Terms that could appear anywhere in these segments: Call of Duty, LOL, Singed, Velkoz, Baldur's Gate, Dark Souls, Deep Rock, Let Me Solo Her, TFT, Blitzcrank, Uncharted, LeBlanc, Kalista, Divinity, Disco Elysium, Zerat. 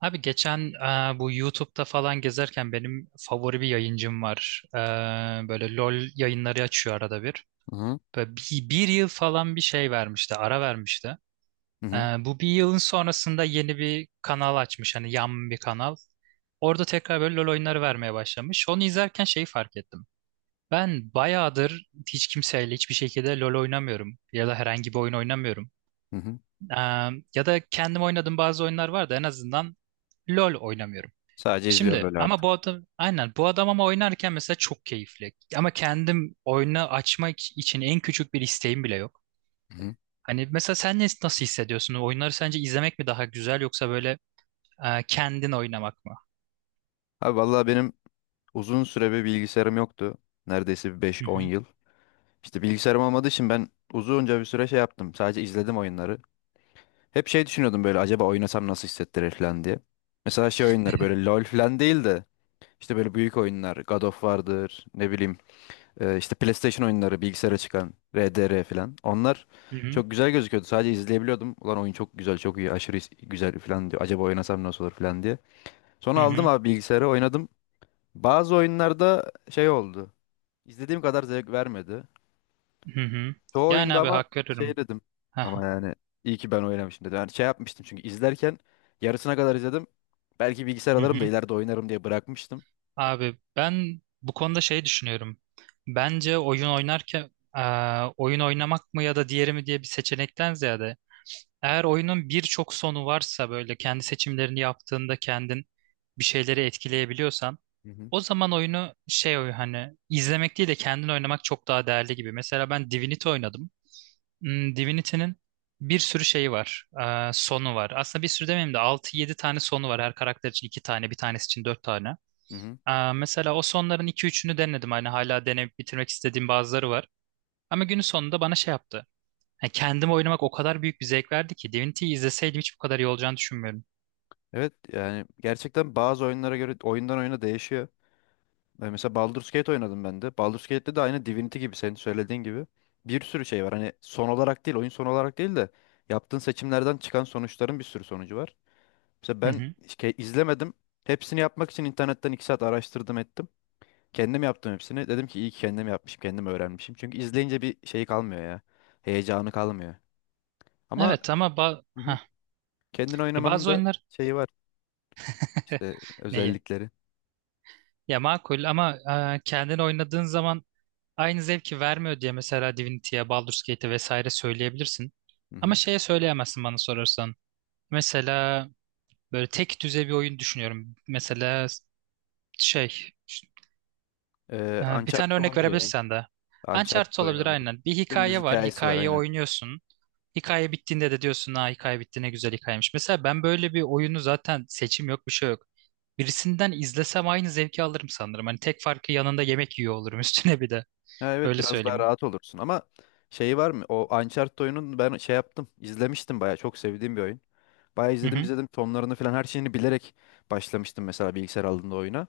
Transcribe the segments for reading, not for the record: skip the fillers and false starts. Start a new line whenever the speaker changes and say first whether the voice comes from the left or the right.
right: Abi geçen bu YouTube'da falan gezerken benim favori bir yayıncım var. Böyle LOL yayınları açıyor arada bir.
left: Hı hı.
right: Böyle bir yıl falan bir şey vermişti, ara vermişti.
left: Hı
right: E,
left: hı.
right: Bu bir yılın sonrasında yeni bir kanal açmış, hani yan bir kanal. Orada tekrar böyle LOL oyunları vermeye başlamış. Onu izlerken şeyi fark ettim. Ben bayağıdır hiç kimseyle hiçbir şekilde LOL oynamıyorum ya da herhangi bir oyun oynamıyorum.
left: Hı hı.
right: E, Ya da kendim oynadığım bazı oyunlar var da en azından LOL oynamıyorum.
left: Sadece izliyorum
right: Şimdi
left: öyle
right: ama
left: artık.
right: bu adam aynen bu adam ama oynarken mesela çok keyifli. Ama kendim oyunu açmak için en küçük bir isteğim bile yok.
left: Hı hı.
right: Hani mesela sen nasıl hissediyorsun? Oyunları sence izlemek mi daha güzel yoksa böyle kendin oynamak mı?
left: Abi vallahi benim uzun süre bir bilgisayarım yoktu. Neredeyse bir beş
right: Hı
left: on
right: hı.
left: yıl. İşte bilgisayarım olmadığı için ben uzunca bir süre şey yaptım. Sadece izledim oyunları. Hep şey düşünüyordum böyle acaba oynasam nasıl hissettirir falan diye. Mesela şey oyunları böyle LoL falan değil de işte böyle büyük oyunlar. God of War'dır ne bileyim, işte PlayStation oyunları bilgisayara çıkan RDR falan. Onlar
right: Hı hı.
left: çok güzel gözüküyordu. Sadece izleyebiliyordum. Ulan oyun çok güzel, çok iyi, aşırı güzel falan diyor. Acaba oynasam nasıl olur falan diye. Sonra
right: Hı
left: aldım
right: hı.
left: abi bilgisayarı, oynadım. Bazı oyunlarda şey oldu. İzlediğim kadar zevk vermedi.
right: Hı hı.
left: Çoğu
right: Yani
left: oyunda
right: abi
left: ama
right: hak
left: şey
right: veririm.
left: dedim. Ama
right: Aha.
left: yani iyi ki ben oynamışım dedim. Yani şey yapmıştım çünkü izlerken yarısına kadar izledim. Belki bilgisayar
right: Hı
left: alırım da
right: hı.
left: ileride oynarım diye bırakmıştım.
right: Abi ben bu konuda şey düşünüyorum. Bence oyun oynarken e, oyun oynamak mı ya da diğeri mi diye bir seçenekten ziyade eğer oyunun birçok sonu varsa böyle kendi seçimlerini yaptığında kendin bir şeyleri etkileyebiliyorsan
left: Hı hı.
right: o zaman oyunu hani izlemek değil de kendin oynamak çok daha değerli gibi. Mesela ben Divinity oynadım. Hmm, Divinity'nin bir sürü şeyi var. Sonu var. Aslında bir sürü demeyeyim de altı yedi tane sonu var. Her karakter için 2 tane, bir tanesi için 4 tane.
left: Hı hı.
right: Mesela o sonların iki üçünü denedim. Hani hala deneyip bitirmek istediğim bazıları var. Ama günün sonunda bana şey yaptı. Yani kendim oynamak o kadar büyük bir zevk verdi ki Divinity'yi izleseydim hiç bu kadar iyi olacağını düşünmüyorum.
left: Evet yani gerçekten bazı oyunlara göre, oyundan oyuna değişiyor. Ben mesela Baldur's Gate oynadım ben de. Baldur's Gate'de de aynı Divinity gibi, senin söylediğin gibi bir sürü şey var. Hani son olarak değil, oyun son olarak değil de yaptığın seçimlerden çıkan sonuçların bir sürü sonucu var. Mesela
right: Hı
left: ben
right: hı.
left: hiç izlemedim. Hepsini yapmak için internetten 2 saat araştırdım ettim. Kendim yaptım hepsini. Dedim ki iyi ki kendim yapmışım, kendim öğrenmişim. Çünkü izleyince bir şey kalmıyor ya. Heyecanı kalmıyor. Ama
right: Evet ama
left: hı hı,
right: hah.
left: kendin oynamanın
right: Bazı
left: da
right: oyunlar
left: şeyi var. İşte
right: neyi?
left: özellikleri.
right: Ya makul ama kendin oynadığın zaman aynı zevki vermiyor diye mesela Divinity'ye, Baldur's Gate'e vesaire söyleyebilirsin. Ama şeye söyleyemezsin bana sorarsan. Mesela böyle tek düze bir oyun düşünüyorum. Mesela şey bir tane
left: Uncharted
right: örnek
left: olabilir ya.
right: verebilirsen de. Uncharted
left: Uncharted oyunu
right: olabilir
left: olabilir.
right: aynen. Bir
left: Dümdüz
right: hikaye var.
left: hikayesi var
right: Hikayeyi
left: aynen.
right: oynuyorsun. Hikaye bittiğinde de diyorsun ha hikaye bitti ne güzel hikayemiş. Mesela ben böyle bir oyunu zaten seçim yok bir şey yok. Birisinden izlesem aynı zevki alırım sanırım. Hani tek farkı yanında yemek yiyor olurum üstüne bir de.
left: Ha, evet
right: Öyle
left: biraz daha
right: söyleyeyim.
left: rahat olursun ama şeyi var mı? O Uncharted oyunun ben şey yaptım. İzlemiştim bayağı. Çok sevdiğim bir oyun. Bayağı
right: Hı
left: izledim,
right: hı,
left: izledim. Sonlarını falan, her şeyini bilerek başlamıştım mesela bilgisayar aldığımda oyuna.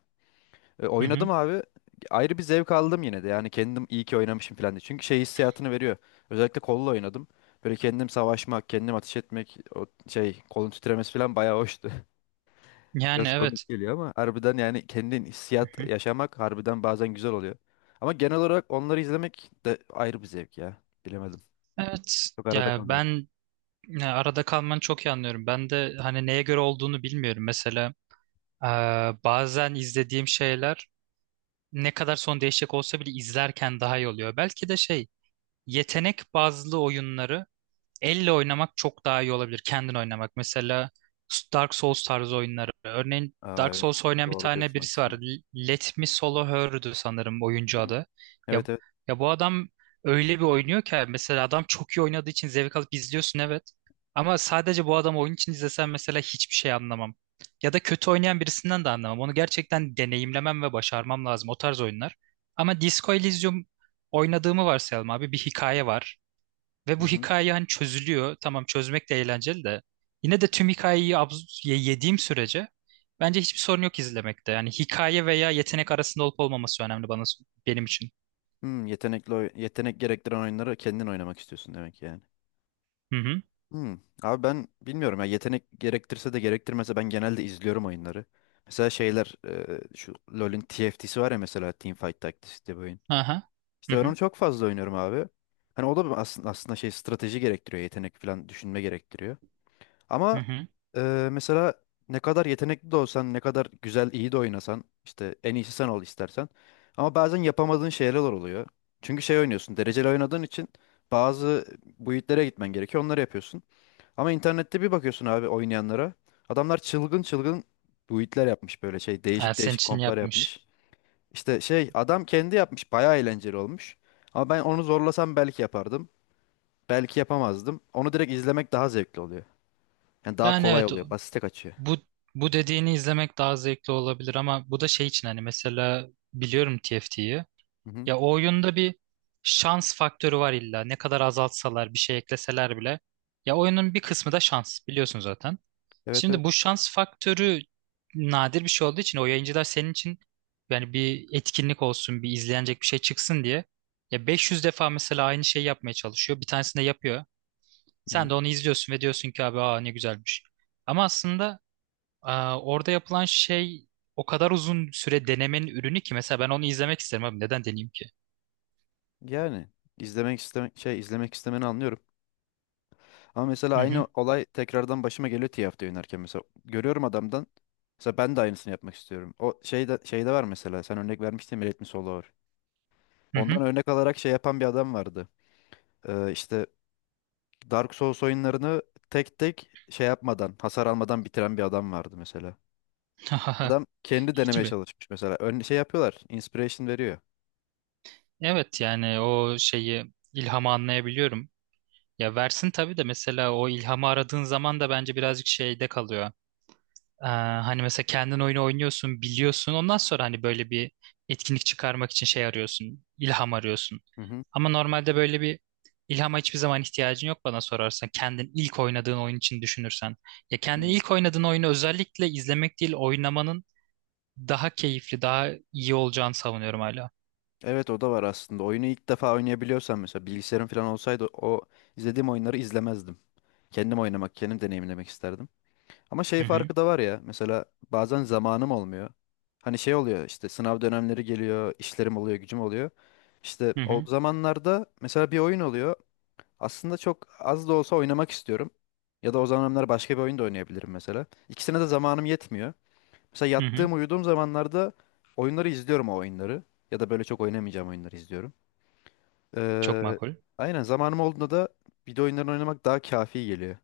left: E,
right: hı
left: oynadım
right: hı.
left: abi. Ayrı bir zevk aldım yine de. Yani kendim iyi ki oynamışım falan diye. Çünkü şey hissiyatını veriyor. Özellikle kolla oynadım. Böyle kendim savaşmak, kendim ateş etmek, o şey kolun titremesi falan bayağı hoştu.
right: Yani
left: Biraz
right: evet.
left: komik geliyor ama harbiden, yani kendin
right: Hı
left: hissiyat
right: hı.
left: yaşamak harbiden bazen güzel oluyor. Ama genel olarak onları izlemek de ayrı bir zevk ya. Bilemedim.
right: Evet.
left: Çok arada
right: Ya
left: kalıyorum.
right: ben Ya arada kalmanı çok iyi anlıyorum. Ben de hani neye göre olduğunu bilmiyorum. Mesela eee, bazen izlediğim şeyler ne kadar son değişecek olsa bile izlerken daha iyi oluyor. Belki de yetenek bazlı oyunları elle oynamak çok daha iyi olabilir. Kendin oynamak. Mesela Dark Souls tarzı oyunları. Örneğin
left: Aa,
right: Dark
left: evet.
right: Souls oynayan bir
left: Doğru
right: tane
left: diyorsun
right: birisi var.
left: aslında.
right: Let Me Solo Her'dü sanırım oyuncu
left: Hı-hı.
right: adı. Ya,
left: Evet, evet.
right: ya bu adam öyle bir oynuyor ki mesela adam çok iyi oynadığı için zevk alıp izliyorsun evet. Ama sadece bu adam oyun için izlesen mesela hiçbir şey anlamam. Ya da kötü oynayan birisinden de anlamam. Onu gerçekten deneyimlemem ve başarmam lazım o tarz oyunlar. Ama Disco Elysium oynadığımı varsayalım abi. Bir hikaye var. Ve bu
left: Hı-hı.
right: hikaye hani çözülüyor. Tamam çözmek de eğlenceli de. Yine de tüm hikayeyi yediğim sürece bence hiçbir sorun yok izlemekte. Yani hikaye veya yetenek arasında olup olmaması önemli benim için.
left: Hmm, yetenekli yetenek gerektiren oyunları kendin oynamak istiyorsun demek yani.
right: Hı hı.
left: Hmm. Abi ben bilmiyorum ya, yetenek gerektirse de gerektirmese ben genelde izliyorum oyunları. Mesela şeyler, şu LoL'ün TFT'si var ya, mesela Teamfight Tactics diye bir oyun.
right: Aha. Hı
left: İşte ben
right: hı.
left: onu çok fazla oynuyorum abi. Hani o da bir aslında, şey strateji gerektiriyor, yetenek falan, düşünme gerektiriyor.
right: Hı
left: Ama
right: hı.
left: mesela ne kadar yetenekli de olsan, ne kadar güzel, iyi de oynasan, işte en iyisi sen ol istersen. Ama bazen yapamadığın şeyler oluyor. Çünkü şey oynuyorsun, dereceli oynadığın için bazı build'lere gitmen gerekiyor, onları yapıyorsun. Ama internette bir bakıyorsun abi oynayanlara. Adamlar çılgın çılgın build'ler yapmış, böyle şey,
right: Ha,
left: değişik
right: senin
left: değişik
right: için
left: komplar
right: yapmış.
left: yapmış. İşte şey, adam kendi yapmış. Bayağı eğlenceli olmuş. Ama ben onu zorlasam belki yapardım. Belki yapamazdım. Onu direkt izlemek daha zevkli oluyor. Yani daha
right: Yani
left: kolay
right: evet o-
left: oluyor. Basite kaçıyor.
right: Bu bu dediğini izlemek daha zevkli olabilir ama bu da şey için hani mesela biliyorum TFT'yi.
left: Hı hı.
right: Ya o oyunda bir şans faktörü var illa. Ne kadar azaltsalar bir şey ekleseler bile. Ya oyunun bir kısmı da şans biliyorsun zaten.
left: Evet, evet.
right: Şimdi bu şans faktörü nadir bir şey olduğu için o yayıncılar senin için yani bir etkinlik olsun, bir izlenecek bir şey çıksın diye ya 500 defa mesela aynı şeyi yapmaya çalışıyor. Bir tanesini de yapıyor.
left: Hı
right: Sen
left: hı.
right: de onu izliyorsun ve diyorsun ki abi aa ne güzelmiş. Ama aslında orada yapılan şey o kadar uzun süre denemenin ürünü ki mesela ben onu izlemek isterim abi neden deneyeyim ki?
left: Yani izlemek istemek şey, izlemek istemeni anlıyorum. Ama mesela
right: Hı hı
left: aynı olay tekrardan başıma geliyor TFT oynarken, mesela görüyorum adamdan. Mesela ben de aynısını yapmak istiyorum. O şeyde, var mesela, sen örnek vermiştin Millet mi Solo var.
right: hı hı.
left: Ondan örnek alarak şey yapan bir adam vardı. İşte Dark Souls oyunlarını tek tek şey yapmadan, hasar almadan bitiren bir adam vardı mesela. Adam kendi
right: Hiç
left: denemeye
right: mi?
left: çalışmış mesela. Ön şey yapıyorlar, inspiration veriyor.
right: Evet yani o ilhamı anlayabiliyorum. Ya versin tabii de mesela o ilhamı aradığın zaman da bence birazcık şeyde kalıyor. Hani mesela kendin oyunu oynuyorsun, biliyorsun. Ondan sonra hani böyle bir etkinlik çıkarmak için şey arıyorsun, ilham arıyorsun.
left: Hı hı.
right: Ama normalde böyle bir ilhama hiçbir zaman ihtiyacın yok bana sorarsan. Kendin ilk oynadığın oyun için düşünürsen. Ya kendin
left: Hmm.
right: ilk oynadığın oyunu özellikle izlemek değil, oynamanın daha keyifli, daha iyi olacağını savunuyorum hala.
left: Evet o da var aslında. Oyunu ilk defa oynayabiliyorsan, mesela bilgisayarım falan olsaydı o izlediğim oyunları izlemezdim. Kendim oynamak, kendim deneyimlemek isterdim. Ama şey
right: Hı hı,
left: farkı da var ya, mesela bazen zamanım olmuyor. Hani şey oluyor, işte sınav dönemleri geliyor, işlerim oluyor, gücüm oluyor. İşte
right: hı
left: o
right: hı,
left: zamanlarda mesela bir oyun oluyor. Aslında çok az da olsa oynamak istiyorum. Ya da o zamanlar başka bir oyun da oynayabilirim mesela. İkisine de zamanım yetmiyor. Mesela
right: hı hı.
left: yattığım, uyuduğum zamanlarda oyunları izliyorum, o oyunları. Ya da böyle çok oynamayacağım oyunları izliyorum.
right: Çok
left: Ee,
right: makul.
left: aynen, zamanım olduğunda da video oyunlarını oynamak daha kafi geliyor.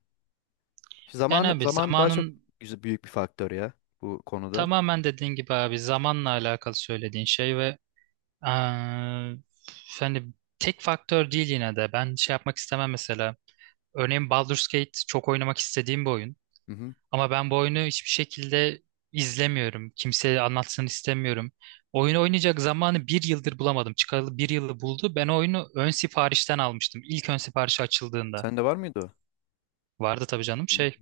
right: Yani abi
left: Zaman daha çok
right: zamanın
left: güzel, büyük bir faktör ya bu konuda.
right: Tamamen dediğin gibi abi zamanla alakalı söylediğin şey ve eee, hani tek faktör değil yine de. Ben şey yapmak istemem mesela. Örneğin Baldur's Gate çok oynamak istediğim bir oyun.
left: Hı hı.
right: Ama ben bu oyunu hiçbir şekilde izlemiyorum. Kimseye anlatsın istemiyorum. Oyunu oynayacak zamanı bir yıldır bulamadım. Çıkalı bir yılı buldu. Ben o oyunu ön siparişten almıştım. İlk ön siparişi açıldığında.
left: Sende var mıydı o?
right: Vardı tabii canım
left: Hı.
right: şey.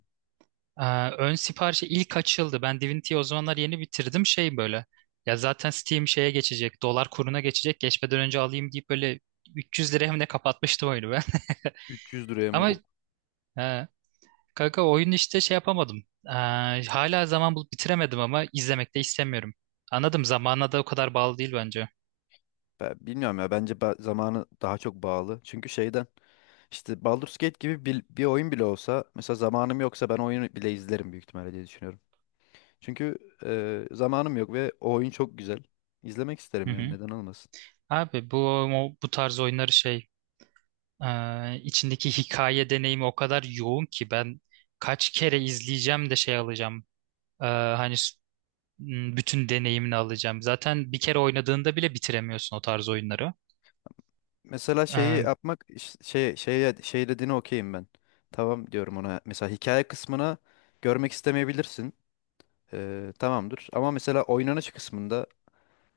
right: Ee, Ön siparişi ilk açıldı. Ben Divinity'yi o zamanlar yeni bitirdim şey böyle. Ya zaten Steam şeye geçecek, dolar kuruna geçecek. Geçmeden önce alayım deyip böyle 300 liraya mı ne kapatmıştım oyunu ben.
left: 300 liraya
right: Ama
left: mı?
right: e, kanka oyun işte şey yapamadım. Hala zaman bulup bitiremedim ama izlemek de istemiyorum. Anladım zamana da o kadar bağlı değil bence.
left: Ben bilmiyorum ya, bence zamanı daha çok bağlı. Çünkü şeyden, işte Baldur's Gate gibi bir oyun bile olsa mesela zamanım yoksa ben oyunu bile izlerim büyük ihtimalle diye düşünüyorum. Çünkü zamanım yok ve o oyun çok güzel. İzlemek
right: Hı
left: isterim yani,
right: hı.
left: neden olmasın.
right: Abi bu tarz oyunları içindeki hikaye deneyimi o kadar yoğun ki ben kaç kere izleyeceğim de şey alacağım. E, hani s- bütün deneyimini alacağım. Zaten bir kere oynadığında bile bitiremiyorsun o tarz oyunları.
left: Mesela şeyi
right: E,
left: yapmak şey, şeye şey dediğine okeyim ben. Tamam diyorum ona. Mesela hikaye kısmına görmek istemeyebilirsin. E, tamamdır. Ama mesela oynanış kısmında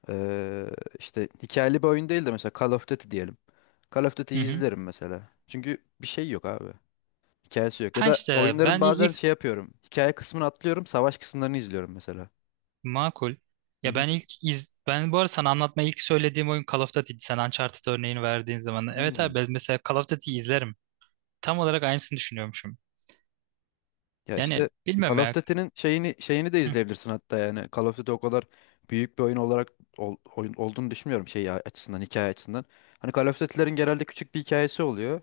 left: Ee, işte hikayeli bir oyun değil de mesela Call of Duty diyelim. Call of
right: hı
left: Duty'yi
right: hı.
left: izlerim mesela. Çünkü bir şey yok abi. Hikayesi yok. Ya
right: Ha
left: da
right: işte
left: oyunların
right: ben
left: bazen
right: ilk
left: şey yapıyorum. Hikaye kısmını atlıyorum, savaş kısımlarını izliyorum mesela.
right: Makul.
left: Hı
right: Ya
left: hı.
right: ben ilk iz Ben bu arada sana anlatma ilk söylediğim oyun Call of Duty'di. Sen Uncharted örneğini verdiğin zaman. Evet
left: Hmm.
right: abi ben mesela Call of Duty'yi izlerim. Tam olarak aynısını düşünüyormuşum.
left: Ya işte
right: Yani
left: Call
right: bilmiyorum
left: of
right: ya.
left: Duty'nin şeyini, de
right: Hı
left: izleyebilirsin hatta yani. Call of Duty o kadar büyük bir oyun olarak oyun olduğunu düşünmüyorum şey açısından, hikaye açısından. Hani Call of Duty'lerin genelde küçük bir hikayesi oluyor.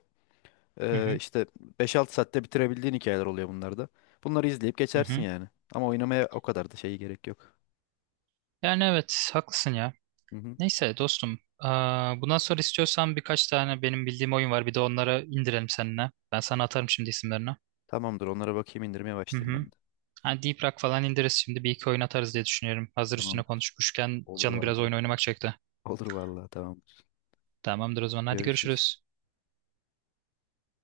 right: hı hı.
left: İşte 5-6 saatte bitirebildiğin hikayeler oluyor bunlarda. Bunları izleyip geçersin
right: Hı.
left: yani. Ama oynamaya o kadar da şeyi gerek yok.
right: Yani evet haklısın ya.
left: Hı hı.
right: Neyse dostum. Aa, bundan sonra istiyorsan birkaç tane benim bildiğim oyun var. Bir de onlara indirelim seninle. Ben sana atarım şimdi isimlerini.
left: Tamamdır, onlara bakayım, indirmeye
right: Hı
left: başlayayım ben
right: hı.
left: de.
right: Ha, Deep Rock falan indiririz şimdi. Bir iki oyun atarız diye düşünüyorum. Hazır üstüne
left: Tamamdır.
right: konuşmuşken
left: Olur
right: canım biraz
left: vallahi.
right: oyun oynamak çekti.
left: Olur vallahi, tamamdır.
right: Tamamdır o zaman. Hadi
left: Görüşürüz.
right: görüşürüz.